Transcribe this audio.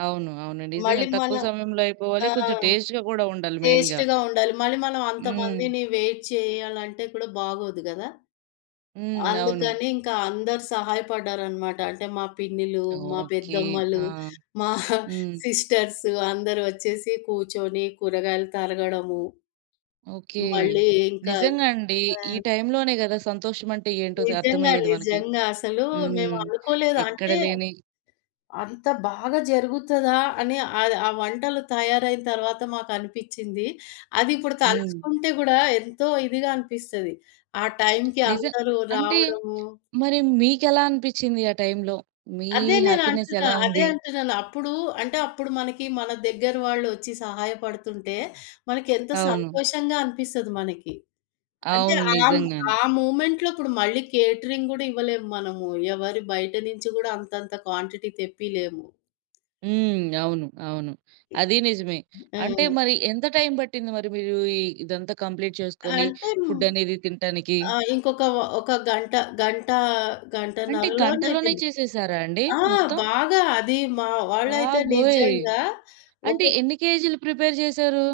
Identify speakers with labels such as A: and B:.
A: అవును. అవును.
B: మళ్ళీ
A: నిజంగానే
B: మన
A: తక్కువ సమయంలో అయిపోవాలి. కొంచెం
B: ఆహ్,
A: టేస్టు‌గా గూడా ఉండాలి మెయిన్‌గా.
B: టేస్టు‌గా ఉండాలి. మళ్ళీ మనం
A: హ్మ్.
B: అంతమందిని వెయిట్ చేయాలంటే, కూడా బాగోదు గదా!
A: హ్మ్. అవును.
B: అందుకని ఇంకా అందరు సహాయపడ్డారనమాట. అంటే మా పిన్నిలు, మా
A: ఓకే.
B: పెద్దమ్మలు,
A: ఆ!
B: మా
A: హ్మ్.
B: సిస్టర్స్ అందరూ వచ్చేసి కూర్చొని కూరగాయలు తరగడము.
A: ఓకే.
B: మళ్ళీ ఇంకా
A: నిజంగా అండి.
B: ఆ!
A: ఈ టైంలోనే గదా! సంతోషమంటే ఏంటో ద
B: నిజంగా,
A: అర్థమయ్యేది మనకి.
B: నిజంగా. అసలు
A: హ్మ్.
B: మేమనుకోలేదు.
A: ఎక్కడ
B: అంటే
A: లేని
B: అంత బాగా జరుగుతదా? అని ఆహ్, ఆ వంటలు తయారైన తర్వాత మాకు అనిపిచ్చింది. అదిప్పుడు
A: హ్మ్.
B: తలుచుకుంటే గూడా ఎంతో ఇదిగా అనిపిస్తది. ఆ టైంకి
A: నిజం.
B: అందరూ
A: అంటే
B: రావడము.
A: మరి మీకెలా అనిపిచ్చింది? ఆ టైంలో మీ
B: అదే
A: హ్యాపీనెస్
B: నేనంటున్నా,
A: ఎలా
B: అదే
A: ఉంది?
B: అంటున్నాను. అప్పుడు అంటే అప్పుడు మనకి మన దగ్గర వాళ్ళు వచ్చి సహాయపడుతుంటే, మనకి ఎంత
A: అవును.
B: సంతోషంగా అనిపిస్తది మనకి. అంటే
A: అవును.
B: ఆ
A: నిజంగానే.
B: ఆ మూమెంట్‌లో ఇప్పుడు మళ్ళీ కేటరింగ్ గుడా ఇవ్వలేము. మనము ఎవరి బయట నుంచి గూడా అంతంత క్వాంటిటీ తెప్పీలేము.
A: హ్మ్. అవును. అవును. అదీ నిజమే. అంటే
B: ఆ!
A: మరి ఎంత టైం బట్టింది మరి మీరూ ఇ ఇదంతా కంప్లీట్ చేసుకొని
B: అంతేను.
A: ఫుడ్ అనేది తింట్టానికి?
B: ఆ! ఇంకొక ఓహ్! ఒక గంట గంటా
A: అంటే గంటలోనే
B: గంటన్నరలోనైపోయింది.
A: చేసేసారా అండి
B: ఆ!
A: మొత్తం?
B: బాగా అది మా వాళ్ళైతే
A: బాబోయ్!
B: నిజంగా
A: అంటే
B: ఒకొక్
A: ఎన్ని కేజీలు ప్రిపేర్ చేసారు?